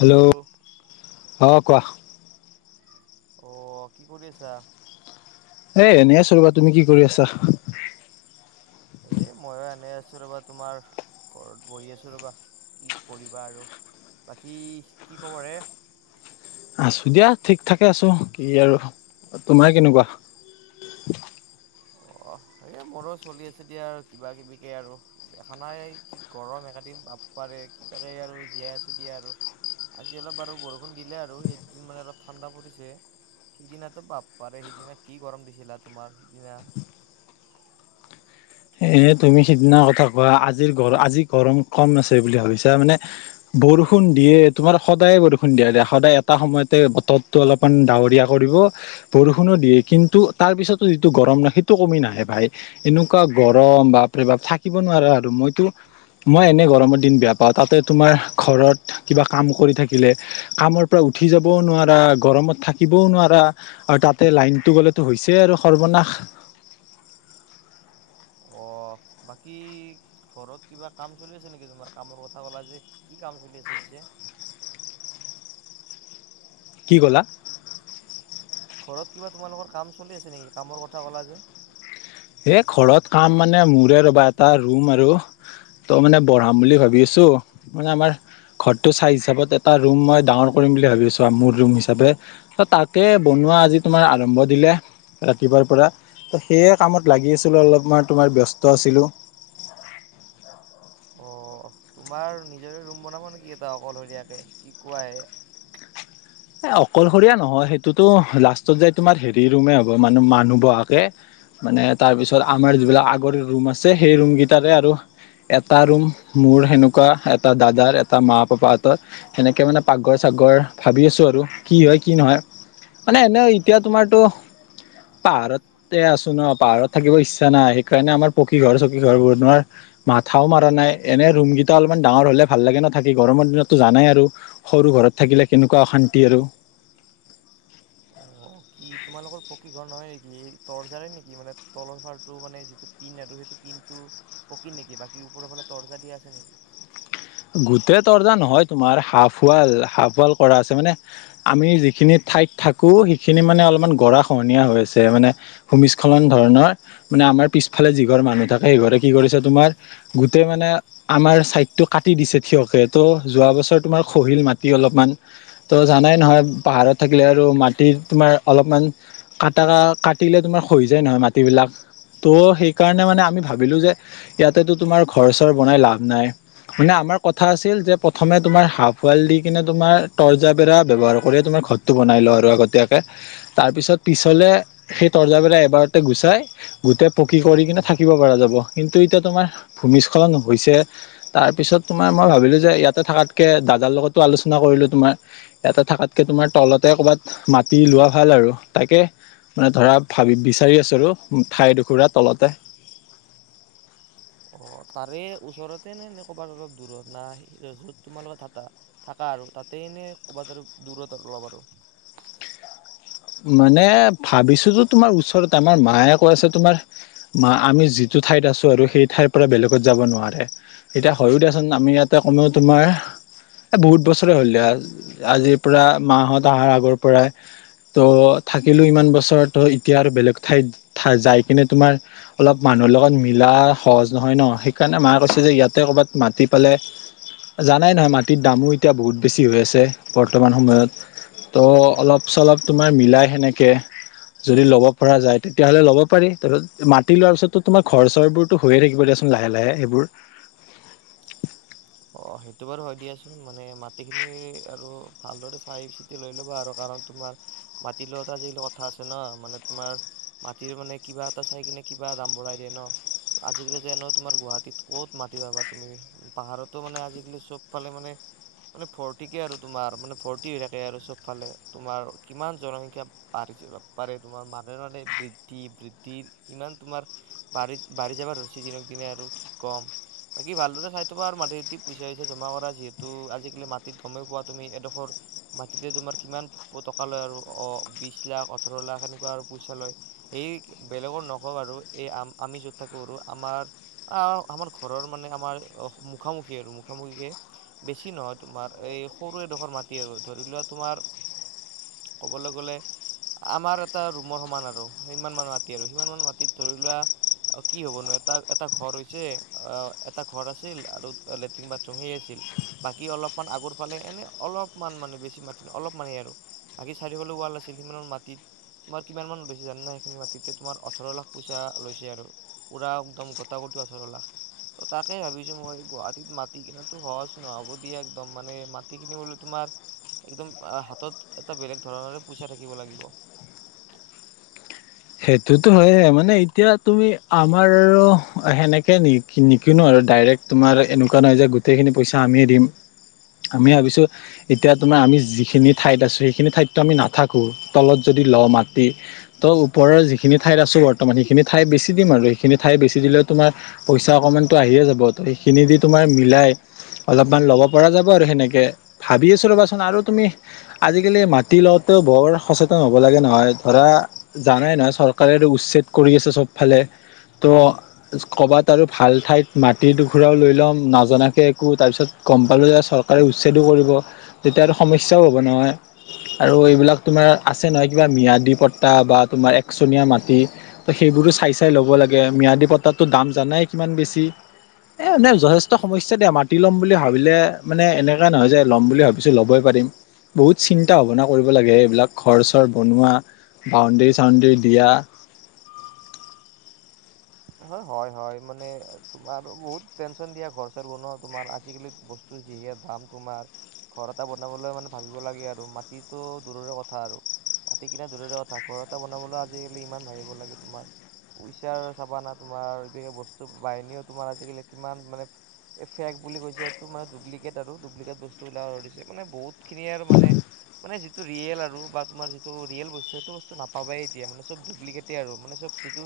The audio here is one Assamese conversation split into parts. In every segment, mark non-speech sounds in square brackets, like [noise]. হেল্ল' অঁ কোৱা। অ কি কৰি আছা। এ এনে আছো ৰ'বা তুমি কি কৰি আছা। এ ময়ো আনি আছো ৰবা তোমাৰ ঘৰত বহি আছোঁ ৰ'বা কি কৰিবা আৰু। বাকী কি খবৰ এ। আছো দিয়া, ঠিক থাকে আছো কি আৰু তোমাৰ কেনেকুৱা? [inaudible] অঁ এইে মোৰো চলি আছে দিয়া, আৰু কিবা কিবিকে আৰু, দেখা নাই কি গৰম একেদিন। বাপ পাৰে কিবাকে আৰু জীয়াই আছো দিয়ে আৰু আজি অলপ বাৰ বৰষুণ দিলে আৰু এইদিন মানে অলপ ঠাণ্ডা পৰিছে সিদিনাতো বাপ পাৰে সিদিনা কি গৰম দিছিলা তোমাৰ সিদিনা এ তুমি সিদিনা কথা কোৱা আজিৰ গৰ আজি গৰম কম আছে বুলি ভাবিছা মানে বৰষুণ দিয়ে তোমাৰ সদায় বৰষুণ দিয়া দিয়া সদায় এটা সময়তে বতৰটো অলপমান ডাৱৰীয়া কৰিব বৰষুণো দিয়ে কিন্তু তাৰ পিছতো যিটো গৰম নাই সেইটো কমি নাহে ভাই এনেকুৱা গৰম বাপ প্ৰে বাপ থাকিব নোৱাৰাৰে আৰু মইতো মই এনে গৰমৰ দিন বেয়া পাওঁ তাতে তোমাৰ ঘৰত কিবা কাম কৰি থাকিলে কামৰ পৰা উঠি যাবও নোৱাৰা গৰমত থাকিবও নোৱাৰা আৰু তাতে লাইনতটো গ'লেতো হৈছেই আৰু সৰ্বনাশ [unintelligible] অ', বাকী ঘৰত কিবা কাম চলি আছে নেকি তোমাৰ কামৰ কথা ক'লা যে কি কাম চলি আছে পিছে [unintelligible] কি ক'লা ঘৰত কিবা তোমালোকৰ কাম চলি আছে নেকি কামৰ কথা কলা যে এ ঘৰত কাম মানে মোৰে ৰবা এটা ৰুম আৰু তই মানে বঢ়াম বুলি ভাবি আছো মানে আমাৰ ঘৰটো চাইজ হিচাপত এটা ৰুম মই ডাঙৰ কৰিম বুলি ভাবিছো আৰু মোৰ ৰুম হিচে তাকে বমি বনোৱা আজি তোমাৰ আৰম্ভ দিলে ৰাতিপুৱাৰ পৰা ত সেয়ে কামত লাগি আছিলো অলপ মান তোমাৰ ব্যস্ত আছিলো অ তোমাৰ নিজৰে ৰুম বনাব নেকি এটা অকলশৰীয়াকে কি কোৱাহে এ অকলশৰীয়া নহয় সেইটোতো লাষ্টত জাই তোমাৰ হেৰি ৰুমে হ'ব মান মানুহ বহাকে মানে তাৰ পিছত আমাৰ যিবিলাক আগৰ ৰুম আছে সেই ৰুম কেইটাৰে আৰু এটা ৰুম মোৰ সেনেকুৱা এটা দাদাৰ এটা মা পাপাহতৰ সেনেকে মানে পাকঘৰ চাগ আগৰ ভাবি আছোঁ আৰু কি হয় কি নহয় মানে এনে এতিয়া তোমাৰতো পাহাৰতে আছো ন পাহাৰত থাকিব ইচ্ছা নাই সেইকাৰণে আমাৰ পকী ঘৰ চকী ঘৰ ব নোৱাৰ মাথাও মাৰা নাই এনে ৰুম কেইটা অলপমান ডাঙৰ হলে ভাল লাগে নাথাকি গৰমৰ দিনততো জানাই আৰু সৰু ঘৰত থাকিলে কেনেকুৱা অশান্তি আৰু অ কি তোমালোকৰ পকী ঘৰ নহয় নেকি তৰ্জাৰে নেকি মানে তলৰ ফাৰটো মানে যিটো পিন সেইটো কিন্তু পকিন নেকি বাকী ওপৰৰ ফালে তৰ্জা দিয়া আছে নেকি উ গোটেই তৰ্জা নহয় তোমাৰ হাঁফুৱাল হাঁফাল কৰা আছে মানে আমি যিখিনি ঠাইত থাকো, সেইখিনি মানে অলপমান গৰা খহনীয়া হৈ আছে, মানে ভূমিস্খলন ধৰণৰ, মানে আমাৰ পিছফালে যিঘৰ মানুহ থাকে সেইঘৰে কি কৰিছে তোমাৰ গোটেই মানে আমাৰ চাইড কাটি দিছে থিয়কে তো যোৱা বছৰ তোমাৰ খহিল মাটি অলপমান তো জানাই নহয় পাহাৰ থাকিলে আৰু মাটি তোমাৰ অলপমান কটা কাটিলে তোমাৰ হৈ যায় নহয় মাটিবিলাক ত' সেইকাৰণে মানে আমি ভাবিলো যে ইয়াতেতো তোমাৰ ঘৰ চৰ বনাই লাভ নাই মানে আমাৰ কথা আছিল যে প্ৰথমে তুমাৰ হাফাল দি কিনে তোমাৰ তৰ্জাৰ বেৰা ব্যয়ৱহাৰ কৰি তোমাৰ ঘৰটো বনাই লও আৰু আগতীয়াকে তাৰ পিছত পিছলে সেই তৰ্জাবিলাক এবাৰতে গুচাই গোটেই পকী কৰি কিনে থাকিব পৰা যাব কিন্তু এতিয়া তোমাৰ ভূমিস্খলন হৈছে তাৰ পিছত তোমাৰ মই ভাবিলো যে ইয়াতে থাকাতকে দাদাৰ লগতো আলোচনা কৰিলো তোমাৰ ইয়াতে থাকাতকে তোমাৰ তলতে কৰ'বাত মাটি লোৱা ভাল আৰু তাকে মানে ধৰা ভাবি বিচাৰি আছোঁ আৰু ঠাইডখোৰা তলতে উ অ তাৰে ওচৰতে নে ন কবাত অলপ দূৰত না য'ত তোমালোকত থা থাকা আৰু তাতে সনে ক'ৰবাত আৰু দূৰত আৰু অলপ আৰু [unintelligible] মানে ভাবিছোতো তোমাৰ ওচৰত আমাৰ মায়ে কৈ আছে তোমাৰ মা আমি যিটো টো ঠাইত আছো আৰু সেই ঠাইৰ পৰা বেলেগত যাব নোৱাৰে এতিয়া হয়ও দিয়াচোন আমি ইয়াতে কমেও তোমাৰ এ বহুত বছৰে হ'ল আজিৰ পৰা মাহত অহাৰ আগৰ পৰাই ত' থাকিলো ইমান বছৰ ত এতিয়া আৰু বেলেগ ঠাইত যাই কিনে তোমাৰ অলপ মানুহ মোৰ লগত মিলা সহজ নহয় ন সেইকাৰণে মা কৈছে যে ইয়াতে ক'ৰবাত মাতি পালে জানাই নহয় মাটিত দামো এতিয়া বহুত বেছি হৈ আছে বৰ্তমান সময়ত ত অলপ চলপ তোমাৰ মিলাই সেনেকে যদি ল'ব পৰা যায় তেতিয়াহ'লে ল'ব পাৰি তাৰত মাতি লোৱাৰ পিছতো তোমাৰ ঘৰ চৰবোৰতো হৈয়ে থাকিব দিয়া চোন লাহে লাহে সেইবোৰ অ' সেইটো বাৰু হয় দিয়াচোন মানে মাটিখিনি আৰু ভালদৰে চাই চিতি লৈ লবা আৰু কাৰণ তোমাৰ মাটি লোৱাটো আজি কালি কথা আছে ন মানে তোমাৰ মাটিৰ মানে কিবা এটা চাই কিনে কিবা দাম বঢ়াই দিয়ে ন আজিকালি যে ন তোমাৰ গুৱাহাটীত ক'ত মাতিবা পাব তুমি পাহাৰত তটো মানে আজিকালি চবফালে মানে মানে ভৰ্তিকে আৰু তোমাৰ মানে ভৰ্তি হৈ থাকে আৰু চব ফালে তোমাৰ কিমান জনসংখ্যা বাঢ়িছে পাৰে তোমাৰ মানে মানে বৃদ্ধি বৃদ্ধি ইমান তোমাৰ বাঢ়ি বাঢ়ি যাব ধৰিছে দিনক দিনে আৰু কি কম বাকী ভালদৰে চাই থবা আৰু মাটী পইচা চইচা জমা কৰা যিহেতু আজিকালি মাটিত গমেই পোৱা তুমি এডোখৰ মাটিতে তোমাৰ কিমান টকা লয় আৰু অ বিশ লাখ ওঠৰ লাখ সেনেকুৱা আৰু পইচা লয় সেই বেলেগৰ নকওঁ আৰু আমি যত থাকোঁ আৰু আমাৰ আমাৰ ঘৰৰ মানে আমাৰ মুখামখি আৰু মুখামুখিকে বেছি নহয় তোমাৰ এই সৰু এডোখৰ মাটি আৰু ধৰি লোৱা তোমাৰ [inaudible] ক'বলৈ গ'লে আমাৰ এটা ৰুমৰ সমান আৰু সিমান মান মাটি আৰু সিমান মান মাটিত ধৰি লোৱা কি হ'ব নো এটা এটা ঘৰ হৈছে আহ এটা ঘৰ আছিল আৰু লেট্ৰিন বাথৰুম সেই আছিল বাকী অলপমান আগৰ ফালে এনে অলপমান মানে বেছি মাতি অলপ মান বাকী চাৰিওফাল ৱাল আছিল সিমানৰ মাটিত তোমাৰ কিমান মান লৈছে জানা সেইখিনি মাটিতে তোমাৰ ওঠৰ লাখ পইচা লৈছে আৰু পুৰা একদম গোটাগুটি তাকে ভাবিছো মই গুৱা মাটি কিনো সহজ নহ'ব দিয়া একদম মানে মাটি কিনিবলৈ তোমাৰ একদম হাতত এটা বেলেগ ধৰণৰে পইচা থাকিব লাগিব [inaudible] সেইটোতো হয় মানে এতিয়া তুমি আমাৰ আৰু সেনেকে নিকিনো আৰু ডাইৰেক্ট তোমাৰ এনেকুৱা নহয় যে গোটেইখিনি পইচা আমিয়ে দিম আমি ভাবিছোঁ, এতিয়া তোমাৰ আমি যিখিনি ঠাইত আছোঁ সেইখিনি ঠাইততো আমি নাথাকো তলত যদি ল' মাটি ত' উপৰৰ যিখিনি ঠাইত আছোঁ বৰ্তমান সেইখিনি ঠাই বেছি দিম আৰু, সেইখিনি ঠাই বেছি দিলেও তোমাৰ পইচা অকণমানটো আহি য়ে যাব সেইখিনি দি তোমাৰ মিলাই অলপমান ল'ব পৰা যাব আৰু সেনেকে ভাবি আছোঁ ৰ'বা চোন আৰু তুমি আজিকালি মাটি লওঁতে বৰ সচেতন হ'ব লাগে নহয় ধৰা জানাই নহয় চৰকাৰেটো উচ্ছেদ কৰি আছে চবফালে তো ক'ৰবাত আৰু ভাল ঠাইত মাটিদুখুৰাও লৈ ল'ম নজনাকৈ একো তাৰপিছত গম পালোঁ যে চৰকাৰে উচ্ছেদো কৰিব যেতিয়া আৰু সমস্যাও হ'ব নহয়, আৰু এইবিলাক তোমাৰ আছে নহয় কিবা মি্যাদী পট্তা বা তোমাৰ একচনীয়া মাটি তো সেইবোৰো চাই চাই ল'ব লাগে মিঞাদী পট্টা দাম জানাই কিমান বেছি। এ, মানে যথেষ্ট সমস্যা দিয়া মাটি ল'ম বুলি ভাবিলে মানে এনেকুৱা নহয় যে ল'ম বুলি ভাবিছো ল'বই পাৰিম। বহুত চিন্তা ভাৱনা কৰিব লাগে, এইবিলাক ঘৰচৰ বনোৱা বাউণ্ডৰীজ বাউণ্ডৰি দিয়া। হয়, হয় হয়, মানে তোমাৰ বহুত টেনচন দিয়া ঘৰ চৰ বনোৱা তোমাৰ আজিকালি বস্তু যিহে দাম তোমাৰ ঘৰ এটা বনাবলৈ মানে ভাবিব লাগে আৰু মাটিতটো দূৰৰে কথা আৰু। মাটি কিনা দূৰৰে কথা ঘৰ এটা বনাবলৈ আজিকালি ইমান ভাবিব লাগে তোমাৰ পইচাৰ চাবা না তোমাৰ যিহে বস্তু বাহিনীও তোমাৰ আজিকালি কিমান মানে এ, ফেক বুলি কৈছে এইটো মানে ডুপ্লিকেট আৰু ডুপ্লিকেট বস্তু [unintelligible] মানে বহুত খিনিয়ে আৰু মানে মানে যিটো ৰিয়েল আৰু বা তোমাৰ যিটো ৰিয়েল বস্তু সেইটো বস্তু নাপাবাই এতিয়া মানে চব ডুপ্লিকেটে আৰু মানে চব যিটো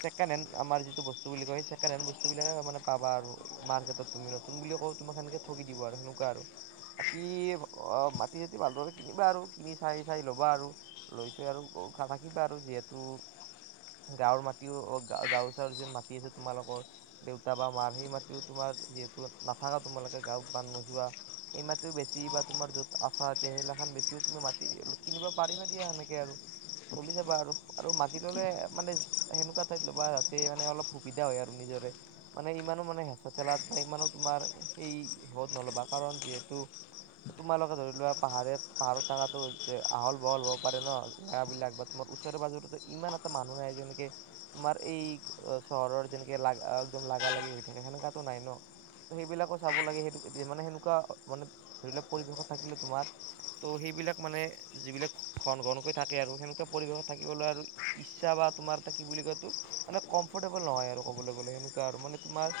চে [unintelligible] আমৰ যিটো বস্তু বুলি কই ছেকেণ্ড হেণ্ড বস্তুবিলাকে মানে পাবা আৰু মাৰ্কেটত তুমি নতুন বুলি কই তোমাক সেনকে ঠগি দিব আৰু সেনেকুৱা আৰু। বাকি মাটি চাতি ভালদৰে কিনিবা আৰু কিনি চাই চাই ল'বা আৰু লৈছৈ আৰু [unintelligible] আৰু যিহেতু গাঁৱৰ মাটিও অ গাওৰ চাৱৰ যোন মাটি আছে তোমালোকৰ, দেউতা বা মাৰ সেই মাটিও তোমাৰ যিহেতু নাথাকা তোমালোকে গাঁৱত বান্ধ নোযোৱা। এই মাটিটো বেছি বা তোমাৰ য'ত আচা এতিয়া সেইগিলাখান বেছিও তুমি মাতি কিনিব পাৰিবা দিয়া সেনেকে আৰু। চলি যাবা আৰু। আৰু মাতি ললে মানে সেনেকুৱা ঠাইত ল'বা যাতে মানে অলপ সুবিধা হয় আৰু নিজৰে মানে ইমানো মানে হেঁচা ঠেলাত বা ইমানো তোমাৰ সেই শেহত নল'বা, কাৰণ যিহেতু তোমালোকে ধৰি লোৱা পাহাৰাৰ-পাহাৰত থাকাতো আহল বহল হব পাৰে ন জেগ বিলাক বা তুমা ওচৰে পাজৰে ইমান এটা মানুহ নাই যেনেকে তোমাৰ এই চহৰৰ যেনেকে লাগা একদম লাগা লাগি হৈ থাকে সেনেকাতো নাই ন? ত' সেইবিলাকো চাব লাগে সেইটো মানে সেনেকুৱা মানে ধৰি লওক পৰিৱেশত থাকিলে তোমাৰ ত' সেইবিলাক মানে যিবিলাক ঘন ঘনকৈ থাকে আৰু সেনেকুৱে পৰিৱেশত থাকিবলৈ আৰু ইচ্ছা বা তোমাৰ [unintelligible] কি বুলি এইতো মানে কমফৰ্টেবল নহয় আৰু কবলৈ গ'লে সেনেুৱা আৰু মানে তোমাৰ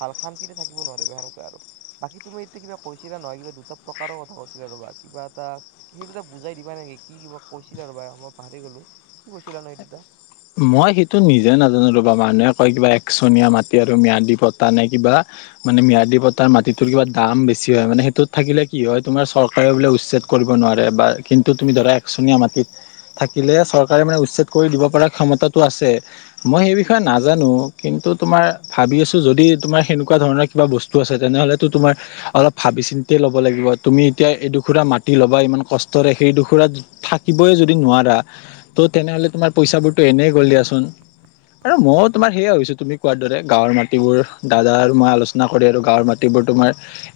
ভাল শান্তিতে থাকিব নোৱাৰিবা সেনেকুৱা আৰু। বাকী তুমি এতিয়া কিবা কৈছিলা নহয় কিবা দুটা প্ৰকাৰৰ কথা কৈছিলা ৰ'বা কিবা এটা সেইটো এটা বুজাই দিবা নে? নেকি? কি কিবা কৈছিলা ৰ'বা মই পাহৰি গ'লো। কি কৈছিলা ন এই দুটা? মই সেইটো নিজে নাজানো ৰ'বা মানুহে কয় কিবা একচনীয়া মাটি আৰু ম্যাদী পতা নাই কিবা মানে মি্য়াদী পতাৰ মাটিটোৰ কিবা দাম বেছি হয় মানে সেইটোত থাকিলে কি হয় তমাৰ চৰকাৰে বোলে উচ্ছেদ কৰ কৰিব নোৱাৰে বা কিন্ত তুমি ধৰা একচনীয়া মাটিত থাকিলে চৰকাৰে মানে উচেদ কৰি দিব পৰা ক্ষমতাটো আছে মই সেই বিষয়ে নাজানো কিন্তু তোমাৰ ভাবি আছোঁ যদি তোমাৰ সেনেকুৱা- ধৰণৰ কিবা বস্তু আছে তেনেহলে তো তোমাৰ অলপ ভাবি চিন্তিয়ে ল'ব লাগিব তুমি এতিয়া এই দুখুৰা মাটি [unintelligible] ইমান কষ্টৰে সেই ডোখোৰাত থাকিবই যদি নোৱাৰা ত'তেনেহলে তোমাৰ পইচাবোৰ তো এনেই গ'ল দিয়াচোন। আৰু মইও তোমাৰ সেইয়য়া হৈছো তুমি কোৱাৰ দৰে গাঁৱৰ মাটিবোৰ দাদাৰ মই আলোচনা কৰি আৰু গাঁৱৰ মাটিবোৰ তোমাৰ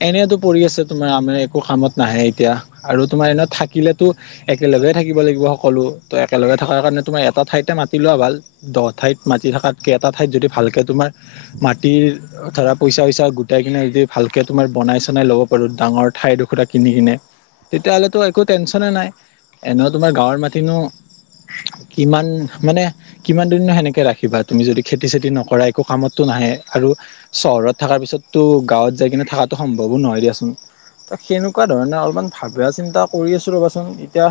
এনেইতো পৰি আছে, তোমাৰ আমাৰ একো কামত নাহে এতিয়া আৰু তোমাৰ এনে থাকিলেতো একেলগে থাকিব লাগিব সকলো ত একেলগে থকাৰ কাৰণে তোমাৰ এটা ঠাইত মাটি লোৱা ভাল দ ঠাইত মাটি থকাতকৈ এটা ঠাইত যদি ভালকে তোমাৰ মাটিৰ পইচা উইচা গোটাই কিনে যদি ভালকে তোমাৰ বনাই চনাই ল'ব পাৰো ডাঙৰ ঠাইটুকুৰাকিনি কিনে তেতিয়াাহলেতো একো টেনচনে নাই এনে তোমাৰ গাঁৱৰ মাটিনো কিমান মানে কিমান দিন সেনেকে ৰাখিবা তুমি যদি খেতি চেতি নকৰা একো কামতো নাহে আৰু চহৰত থকাৰ পিছততো গাঁৱত যাই কিনে থকাটোো সম্ভৱো নহয় দিয়াচোন ত সেনেকুৱা ধৰণে অলপমান ভাবা চিন্তা কৰি আছো ৰ'বাচোন এতিয়া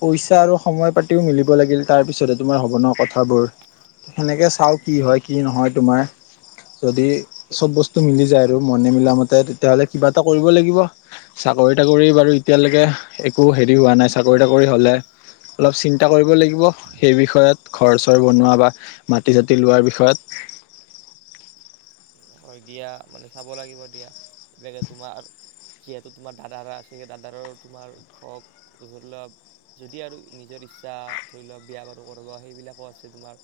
পইচা আৰু সময় পাতিও মিলিব লাগিল তাৰ পিছতে তোমাৰ সৱনৰৰ কথাবোৰ সেনেকৈ চাওঁ কি হয় কি নহয় তোমাৰ যদি চব সেই বস্তু মিলি যায় আৰু মনে মিলা মতে তেতিয়াাহ'লে কিবা এটা কৰিব লাগিব চাকৰি তাকৰি বাৰু এতিয়ালৈকে একো হেৰি হোৱা নাই চাকৰি তাকৰি হলে অলপ চিন্তা কৰিব লাগিব সেই বিষয়ত ঘৰচৰ বনোৱা বা মাটি চতি লোৱাৰ বিষয়ত হয় দিয়া মানে চাব লাগিব দিয়াাকে তোমাৰ যিহেতু তোমাৰ দাদাৰ আছেেই দাদাৰ তোমাৰ হক ধৰি লওোৱা যদি আৰু নিজৰ ইচ্ছা ধৰি লোৱাক বিয়া বাৰু কৰিব সেইবিলাকো আছে তোমাৰ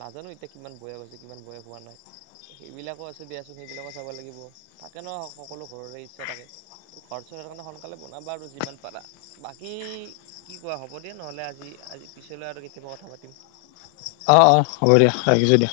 নাজানো এতিয়া কিমান বয়স হৈছে কিমান বয়স হোৱা নাই সেইবিলাক আছে দিয়াচোন সেইবিলাকো চাব লাগিব থাকে ন সকলো ঘৰৰে ইচ্ছা থাকে ত ঘৰ চ কাৰণে সোনকালে বনাবা আৰু যিমান পাৰা বাকী কি কোৱা হ'ব দিয় নহলে আজি আজি পিছলৈ আৰু কেতিয়াবা থাৱতি অঁ অঁ হ'ব দিয়া ৰাখিছোঁ দিয়া